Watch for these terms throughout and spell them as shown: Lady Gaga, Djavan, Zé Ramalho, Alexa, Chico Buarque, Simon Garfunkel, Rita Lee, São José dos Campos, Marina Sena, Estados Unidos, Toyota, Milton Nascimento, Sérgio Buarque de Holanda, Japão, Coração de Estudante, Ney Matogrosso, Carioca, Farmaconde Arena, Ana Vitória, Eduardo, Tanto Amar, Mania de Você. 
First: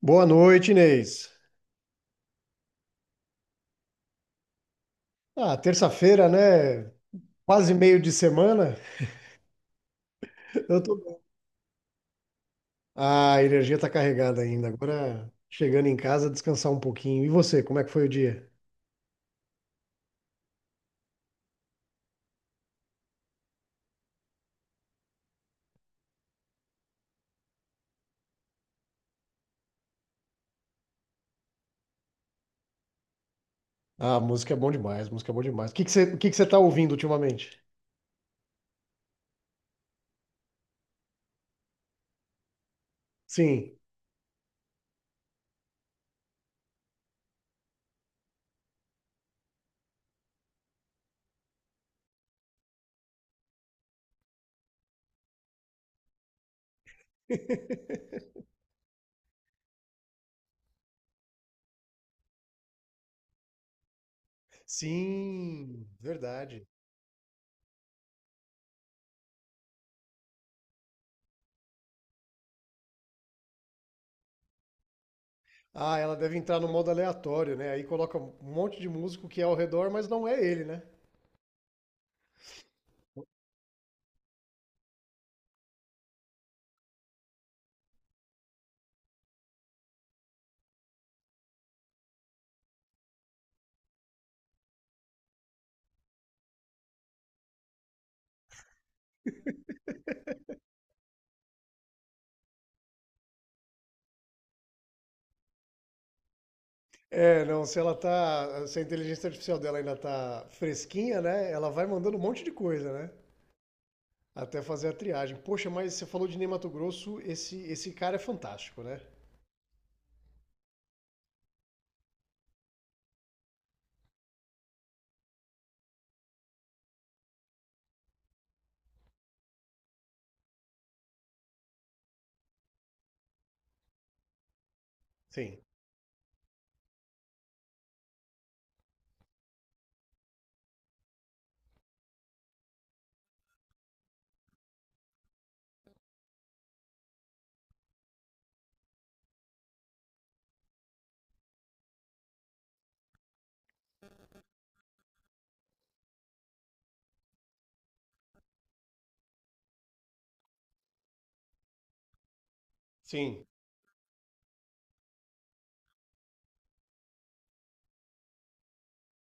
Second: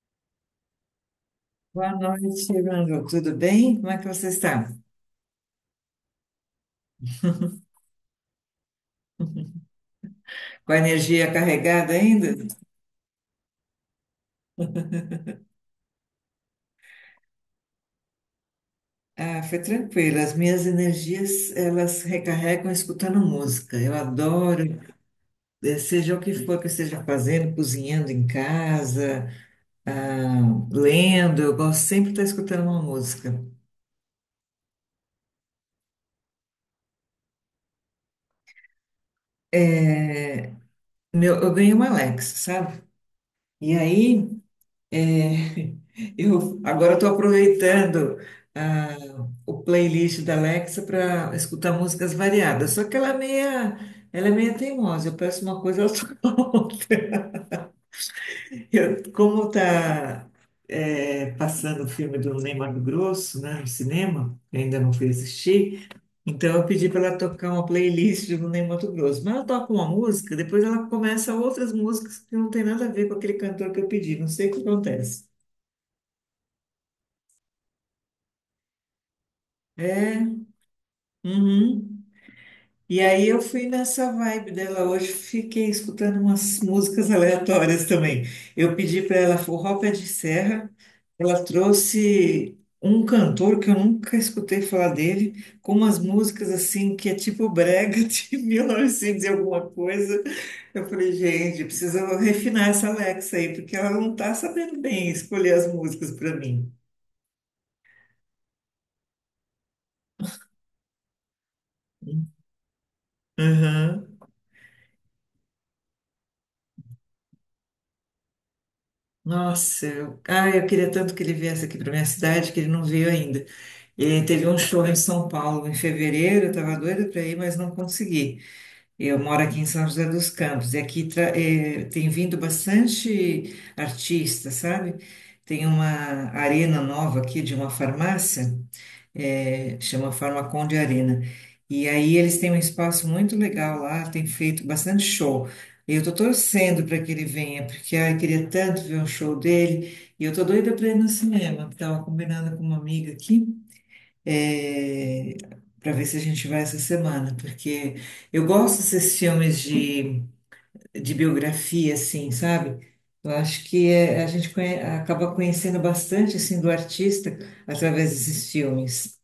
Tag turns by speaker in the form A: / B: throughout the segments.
A: Boa noite, Inês.
B: Boa noite, Manu. Tudo bem? Como é que você está?
A: Ah, terça-feira, né? Quase meio de semana.
B: Com a
A: Eu tô bem.
B: energia carregada ainda?
A: Ah, a energia tá carregada ainda. Agora chegando em casa, descansar um pouquinho. E você, como é que foi o dia?
B: Ah, foi tranquilo. As minhas energias, elas recarregam escutando música. Eu adoro, seja o que for que eu esteja fazendo, cozinhando em casa, ah, lendo, eu gosto sempre de estar escutando uma música.
A: Ah, música é bom demais, música é bom demais. O que que você tá ouvindo ultimamente?
B: É, meu, eu ganhei uma Alexa, sabe?
A: Sim.
B: E aí, É, eu agora estou aproveitando ah, o playlist da Alexa para escutar músicas variadas. Só que ela é meia teimosa. Eu peço uma coisa, ela toca outra. Como está passando o filme do Ney Matogrosso, né, no cinema, eu ainda não fui
A: Sim,
B: assistir, então
A: verdade.
B: eu pedi para ela tocar uma playlist do Ney Matogrosso. Mas ela toca uma música, depois ela começa outras músicas que não tem nada a ver com aquele cantor que eu pedi. Não sei o que acontece.
A: Ah, ela deve entrar no modo aleatório, né? Aí coloca um monte de músico que é ao redor, mas não é
B: É.
A: ele, né?
B: Uhum. E aí eu fui nessa vibe dela hoje, fiquei escutando umas músicas aleatórias também. Eu pedi para ela forró pé de serra, ela trouxe um cantor que eu nunca escutei falar dele, com umas músicas assim que é tipo brega de 1900 e alguma coisa. Eu falei, gente, precisa refinar essa Alexa aí, porque ela não tá sabendo bem escolher as músicas para mim.
A: É, não, se ela tá, se a inteligência artificial dela ainda tá fresquinha, né? Ela vai mandando um monte de coisa, né? Até fazer a triagem. Poxa, mas você falou de Ney Matogrosso, esse cara é fantástico, né?
B: Nossa, eu, ai, eu queria tanto que ele viesse aqui para minha cidade, que ele não veio ainda. Ele teve um show em São Paulo em fevereiro, eu estava doida para ir, mas não consegui. Eu moro aqui em São José dos Campos, e aqui tem vindo bastante artista, sabe?
A: Sim.
B: Tem uma arena nova aqui de uma farmácia chama Farmaconde Arena. E aí eles têm um espaço muito legal lá, tem feito bastante show. E eu tô torcendo para que ele venha, porque ai, eu queria tanto ver um show dele. E eu tô doida para ir no cinema. Tava combinando com uma amiga aqui, é, para ver se a gente vai essa semana, porque eu gosto desses filmes de biografia, assim, sabe? Eu
A: Sim.
B: acho que é- a gente conhe- acaba conhecendo bastante assim do artista através desses filmes.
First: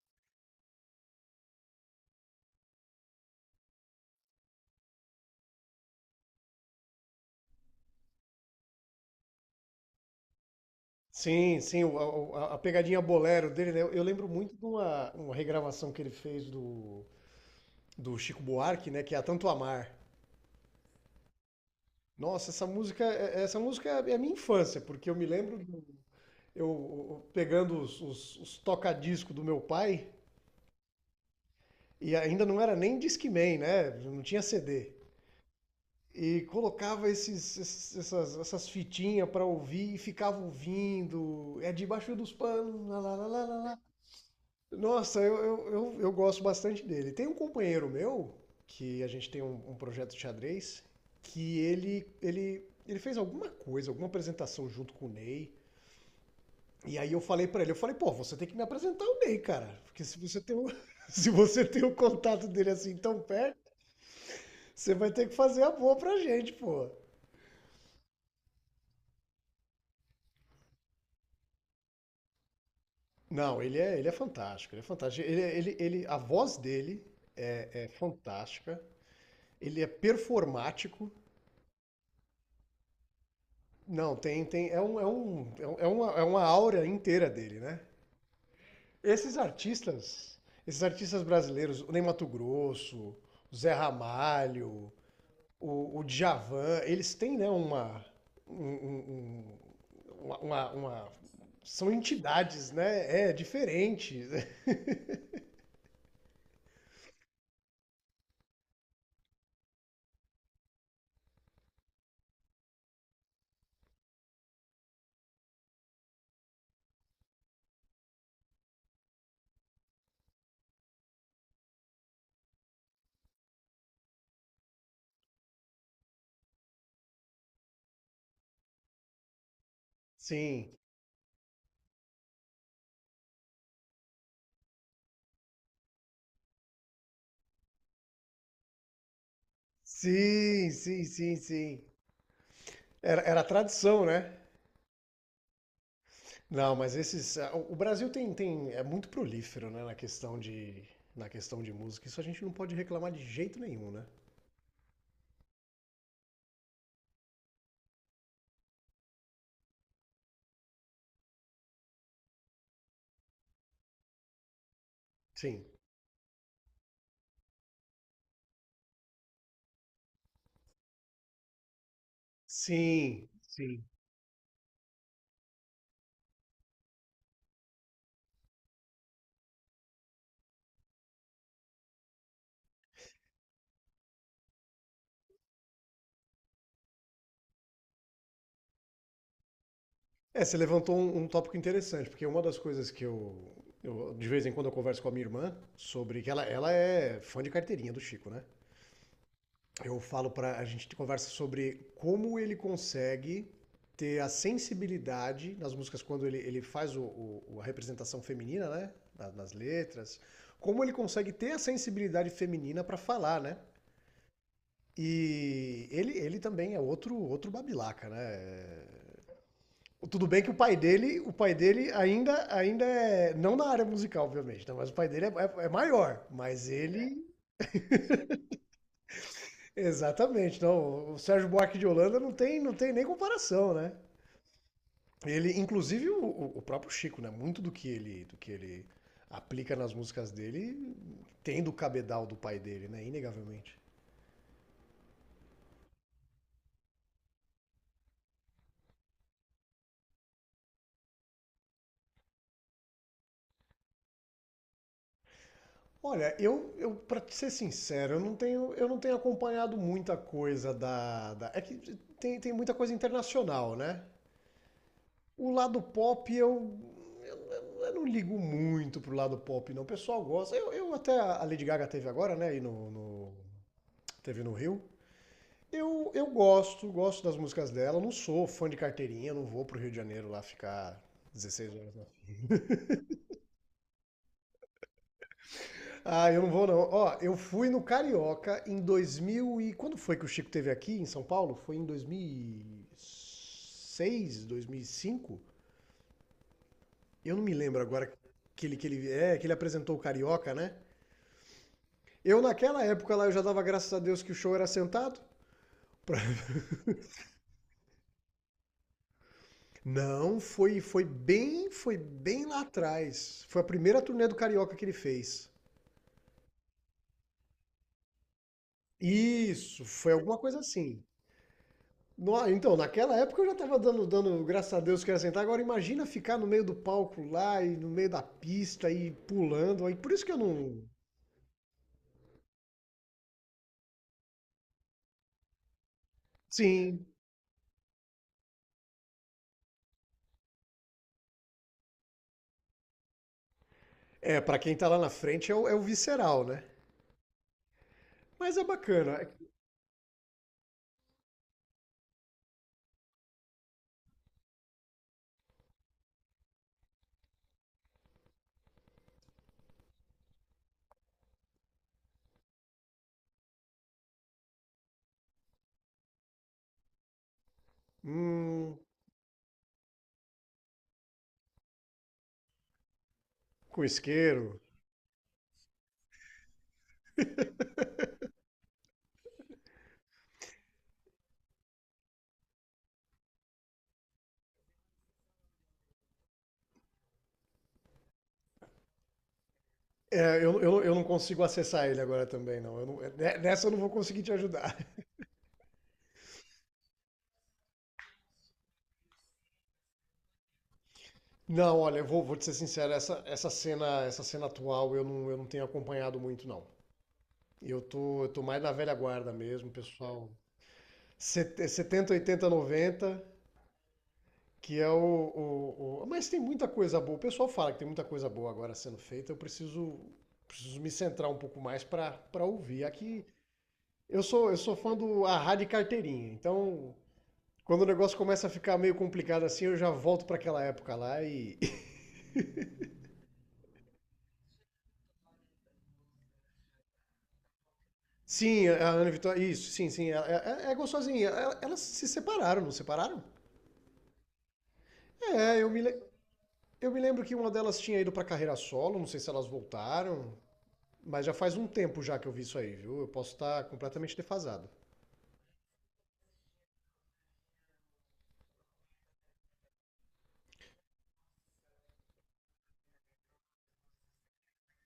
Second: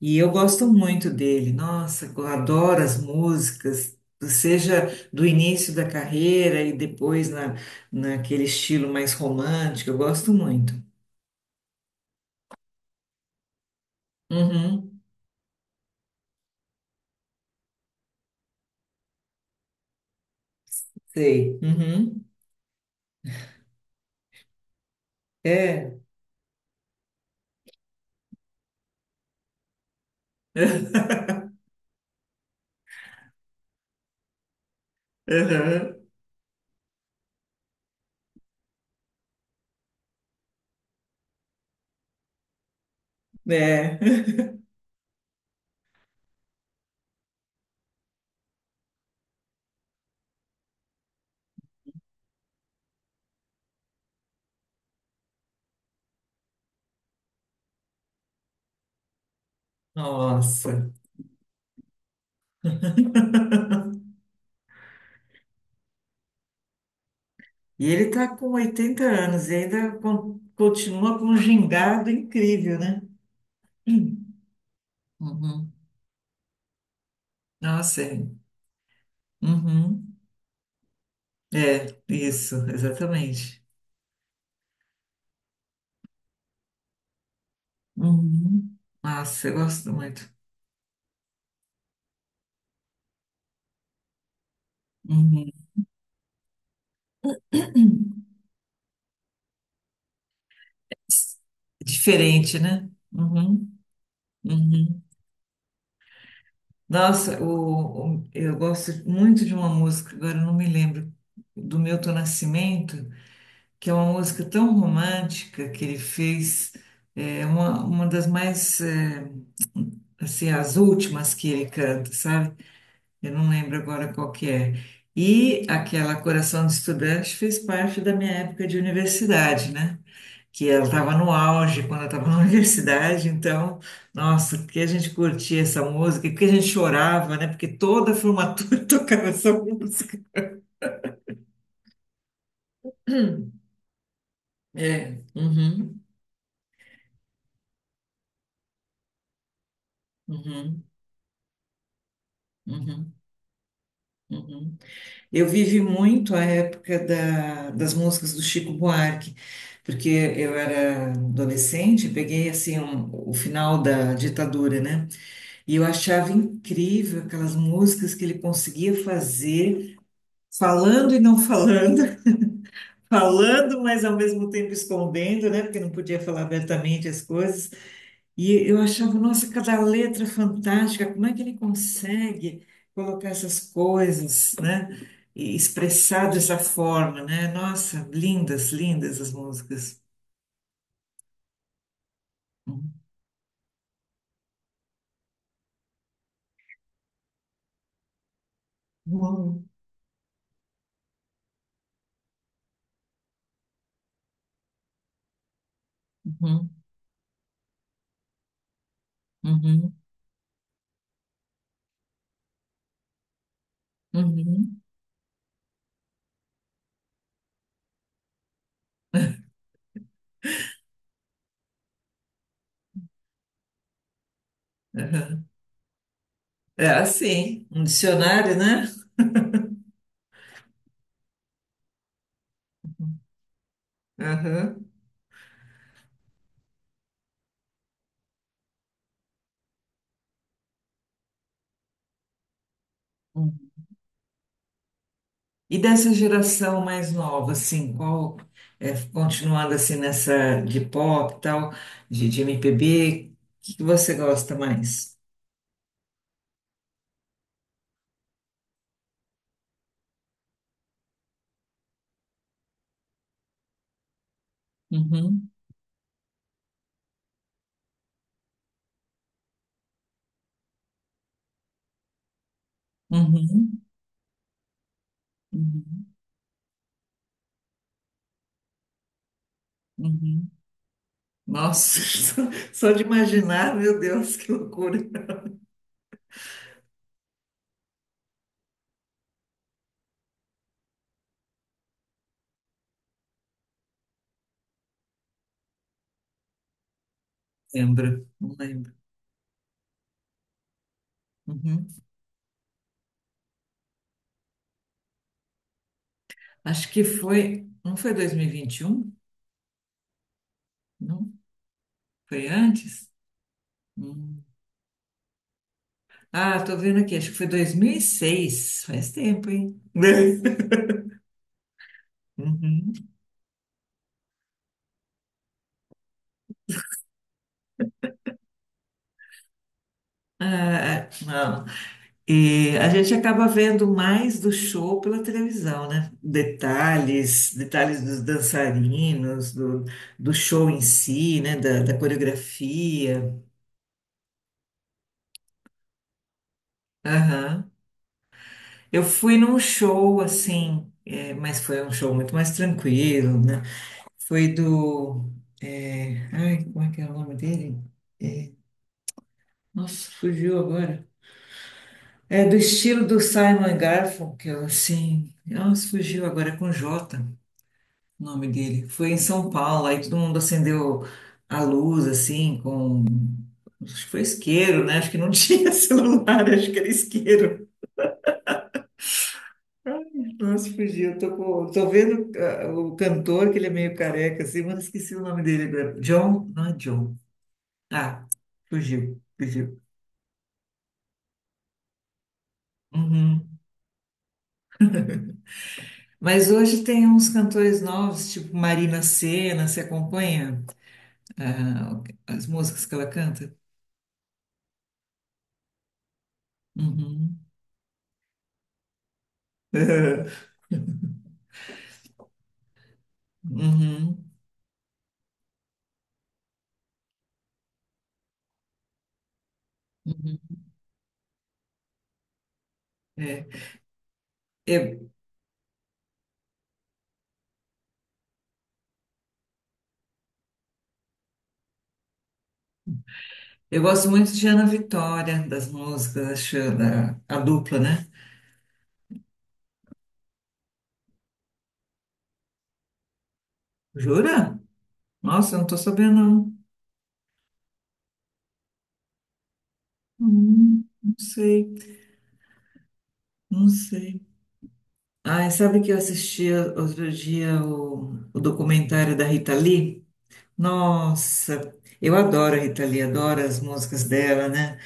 B: E eu gosto muito dele. Nossa, eu adoro as músicas, seja do início da carreira e depois naquele estilo mais romântico. Eu gosto muito.
A: Sim, sim, a pegadinha bolero dele, né? Eu lembro muito de
B: Uhum,
A: uma regravação que ele fez do Chico Buarque, né? Que é a Tanto Amar.
B: sei. Uhum,
A: Nossa, essa música, essa música é a minha infância, porque eu me lembro
B: é.
A: eu, eu pegando os toca-disco do meu pai. E ainda não era nem Discman, né? Não tinha CD.
B: Uhum,
A: E colocava essas fitinhas para ouvir e ficava ouvindo. É debaixo dos panos. Lá, lá, lá, lá, lá.
B: é.
A: Nossa, eu gosto bastante dele. Tem um companheiro meu, que a gente tem um projeto de xadrez, que ele fez alguma coisa, alguma apresentação junto com o Ney. E aí eu falei pra ele, eu falei, pô, você tem que me apresentar o Ney, cara. Porque se você tem o,
B: Nossa.
A: se você tem o contato dele assim tão perto, você vai ter que fazer a boa pra gente, pô.
B: E ele está com 80 anos e ainda con- continua com um gingado incrível, né?
A: Não, ele é fantástico, ele é fantástico.
B: Uhum.
A: A voz dele é
B: Nossa, é.
A: fantástica. Ele é
B: Uhum.
A: performático.
B: É, isso, exatamente.
A: Não, tem, tem, é um, é um, é um- é uma aura inteira dele, né?
B: Uhum.
A: Esses
B: Nossa, eu gosto muito.
A: artistas, esses artistas brasileiros, o Ney Matogrosso, o Zé Ramalho,
B: Uhum.
A: o Djavan, eles têm, né, uma, um- um- um, uma- São
B: Diferente,
A: entidades,
B: né?
A: né? É,
B: Uhum,
A: diferentes.
B: uhum. Nossa, eu gosto muito de uma música, agora eu não me lembro, do Milton Nascimento, que é uma música tão romântica que ele fez, é uma das mais, assim, as últimas que ele canta, sabe? Eu não lembro agora qual que é. E aquela Coração de Estudante fez parte da minha época de universidade, né? Que
A: Sim.
B: eu estava no auge quando eu estava na universidade, então, nossa, porque a gente curtia essa música, porque a gente chorava, né? Porque toda a formatura tocava essa música.
A: Sim, sim, sim, sim. Era a tradição, né?
B: É, uhum,
A: Não, mas esses. Ah, O o Brasil é muito prolífero, né, na questão de,
B: uhum,
A: na questão de música. Isso a gente não pode reclamar
B: uhum,
A: de jeito nenhum, né?
B: uhum. Eu vivi muito a época da- das músicas do Chico Buarque, porque eu era adolescente, peguei assim o final da ditadura, né?
A: Sim.
B: E eu achava incrível aquelas músicas que ele conseguia fazer falando e não falando,
A: Sim,
B: falando,
A: sim.
B: mas ao mesmo tempo escondendo, né? Porque não podia falar abertamente as coisas. E eu achava, nossa, cada letra fantástica, como é que ele consegue colocar essas coisas, né? E expressar dessa forma, né? Nossa, lindas, lindas as músicas.
A: É, você levantou um tópico interessante, porque uma das coisas que de vez em quando eu converso com a minha irmã sobre que ela é fã de carteirinha do Chico, né?
B: Uhum,
A: Eu falo pra a gente conversa sobre como ele consegue ter a sensibilidade nas músicas quando ele
B: uhum,
A: faz a representação feminina, né? Nas
B: uhum,
A: letras, como ele consegue ter a sensibilidade feminina pra falar, né?
B: uhum,
A: E ele também é outro babilaca, né? Tudo bem que o pai dele ainda é, não na área musical, obviamente, né? Mas o pai dele é,
B: uhum.
A: é- é maior, mas
B: É
A: ele,
B: assim, um dicionário, né?
A: exatamente, não, o Sérgio Buarque de Holanda não tem nem comparação, né?
B: Aham.
A: Ele, inclusive o próprio Chico, né? Muito do que ele aplica nas músicas dele tem do cabedal do pai dele, né? Inegavelmente.
B: E dessa geração mais nova, assim, continuando assim nessa de pop e tal, de MPB, o que que você gosta mais?
A: Olha, eu para ser sincero, eu não tenho acompanhado muita coisa é que tem muita coisa internacional, né?
B: Uhum,
A: O lado pop eu não ligo muito pro lado pop, não. O pessoal gosta. Eu até a Lady Gaga teve agora, né? Aí
B: uhum,
A: teve no Rio.
B: uhum,
A: Eu gosto das músicas dela. Não sou fã de carteirinha, não vou pro Rio de Janeiro lá
B: uhum.
A: ficar 16 horas.
B: Nossa,
A: Não.
B: só de imaginar, meu Deus, que loucura.
A: Ah, eu não vou não. Ó, eu fui no Carioca em 2000 e quando foi que o Chico teve aqui em São Paulo? Foi em 2006, cinco. Eu não me lembro agora,
B: Lembro, não
A: que ele que
B: lembro.
A: ele é, que ele apresentou o Carioca, né?
B: Uhum.
A: Eu naquela época lá eu já dava graças a Deus que o show era sentado. Pra-
B: Acho que foi, não foi dois mil e vinte e um?
A: Não, foi foi
B: Não,
A: bem, foi bem
B: foi
A: lá
B: antes?
A: atrás. Foi a primeira turnê do
B: Hum.
A: Carioca que ele fez.
B: Ah, tô vendo aqui, acho que foi 2006. Faz tempo, hein?
A: Isso, foi alguma coisa assim. Então,
B: Uhum.
A: naquela época eu já tava dando graças a Deus que era sentar. Agora imagina ficar no meio do palco lá e no meio da pista e pulando. Aí por isso que eu
B: É,
A: não.
B: é, não. E a gente acaba vendo mais do show pela televisão, né?
A: Sim.
B: Detalhes, detalhes dos dançarinos, do show em si, né? Da coreografia.
A: É, pra quem tá lá na frente é o visceral, né?
B: Aham.
A: Mas é
B: Eu
A: bacana.
B: fui num show assim, mas foi um show muito mais tranquilo, né? Foi do. Ai, como é que é o nome dele? Nossa, fugiu agora. É do estilo do Simon Garfunkel, assim. Nossa, fugiu agora é com Jota. O nome
A: Hum,
B: dele. Foi em São Paulo, aí todo mundo acendeu a luz, assim, com.
A: com
B: Acho que foi
A: isqueiro.
B: isqueiro, né? Acho que não tinha celular, acho que era isqueiro. Ai, nossa, fugi. Eu tô vendo o cantor, que ele é meio careca, assim, mas esqueci o nome dele agora. John? Não é John. Ah, fugiu, fugiu.
A: É, eu não consigo acessar ele agora também, não. Eu não- ne-
B: Uhum.
A: Nessa eu não vou conseguir te ajudar.
B: Mas hoje tem uns cantores novos, tipo Marina Sena, você acompanha
A: Não, olha,
B: ah,
A: eu vou te
B: as
A: ser
B: músicas
A: sincero,
B: que ela
A: essa, essa
B: canta?
A: cena, essa cena atual eu não tenho acompanhado muito, não.
B: Uhum.
A: Eu tô mais na velha guarda mesmo, pessoal. 70, 80, 90.
B: Uhum.
A: Que é o- Mas tem muita coisa boa. O pessoal fala que tem muita coisa boa agora sendo feita. Eu preciso,
B: Uhum.
A: preciso me centrar um pouco mais pra ouvir. Aqui
B: É.
A: eu sou fã
B: Eu,
A: do a rádio carteirinha, então quando o negócio começa a ficar meio complicado assim, eu já volto pra aquela época lá e.
B: eu gosto muito de Ana Vitória, das músicas, acho, a dupla, né?
A: Sim, a Ana Vitória. Isso, sim, sim. É gostosinha. Elas se separaram, não separaram?
B: Jura? Nossa, eu
A: É,
B: não
A: eu
B: tô
A: me, le-
B: sabendo, não.
A: eu me lembro que uma delas tinha ido pra carreira solo, não sei se elas voltaram.
B: Não
A: Mas já faz
B: sei,
A: um tempo já que eu vi isso aí, viu? Eu posso estar
B: não
A: completamente
B: sei.
A: defasado.
B: Ah, sabe que eu assisti outro dia o documentário da Rita Lee? Nossa, eu adoro a Rita Lee, adoro as músicas dela, né?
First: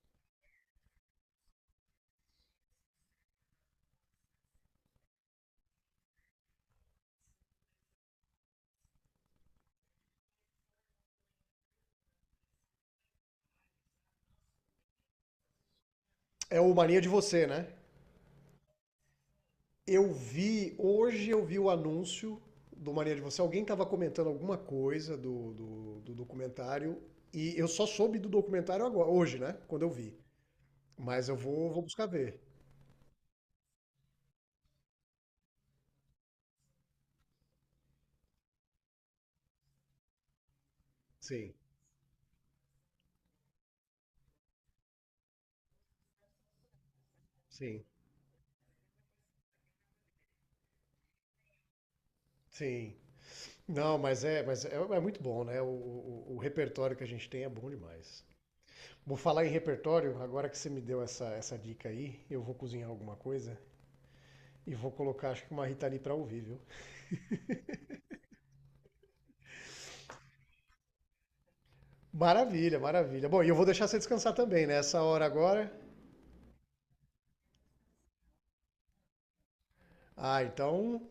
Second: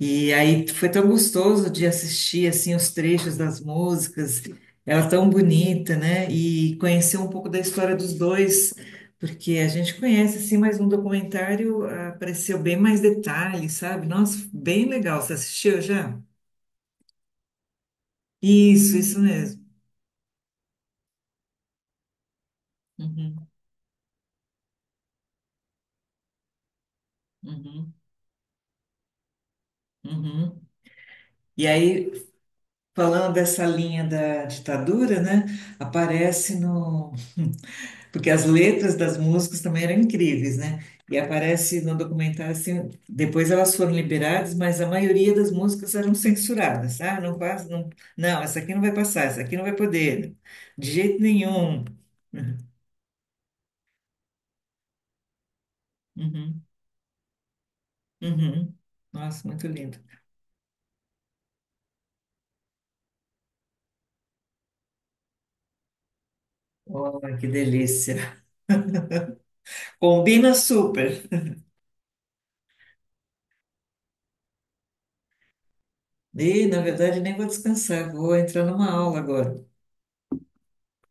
B: E aí foi tão gostoso de assistir assim os trechos das músicas, ela é tão bonita, né? E conhecer um pouco da história dos dois, porque a gente conhece assim, mas no documentário apareceu bem mais detalhes, sabe? Nossa, bem legal. Você assistiu já?
A: É o Mania de Você, né?
B: Isso mesmo.
A: Hoje eu vi o anúncio do Mania de Você.
B: Uhum,
A: Alguém estava comentando alguma coisa do documentário e eu só
B: uhum,
A: soube do documentário agora, hoje, né? Quando eu vi.
B: uhum.
A: Mas eu
B: E
A: vou, vou buscar
B: aí,
A: ver.
B: falando dessa linha da ditadura, né? Aparece no Porque as letras das músicas também eram incríveis, né? E
A: Sim,
B: aparece no documentário assim, depois elas foram liberadas, mas a maioria das músicas eram censuradas. Ah, não passa,
A: sim,
B: não, não, essa aqui não vai passar, essa aqui não vai poder, de jeito nenhum. Uhum,
A: sim. Não, é muito bom, né? O
B: uhum.
A: repertório que a gente tem é bom demais.
B: Uhum.
A: Vou falar
B: Nossa,
A: em
B: muito lindo.
A: repertório, agora que você me deu essa dica aí, eu vou cozinhar alguma coisa e vou colocar, acho que uma Rita Lee pra ouvir, viu?
B: Oh, que delícia. Combina super.
A: Maravilha, maravilha. Bom, e eu vou deixar você descansar também, né? Essa hora agora.
B: E, na verdade, nem vou descansar, vou entrar numa aula agora.
A: Ah, então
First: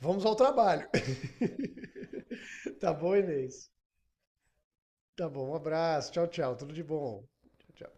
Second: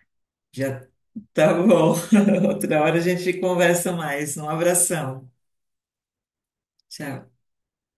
A: vamos ao
B: Já
A: trabalho.
B: tá bom. Outra
A: Tá
B: hora a
A: bom,
B: gente
A: Inês?
B: conversa mais. Um
A: Tá
B: abração.
A: bom, um abraço. Tchau, tchau. Tudo de bom.
B: Tchau.
A: Tchau, tchau.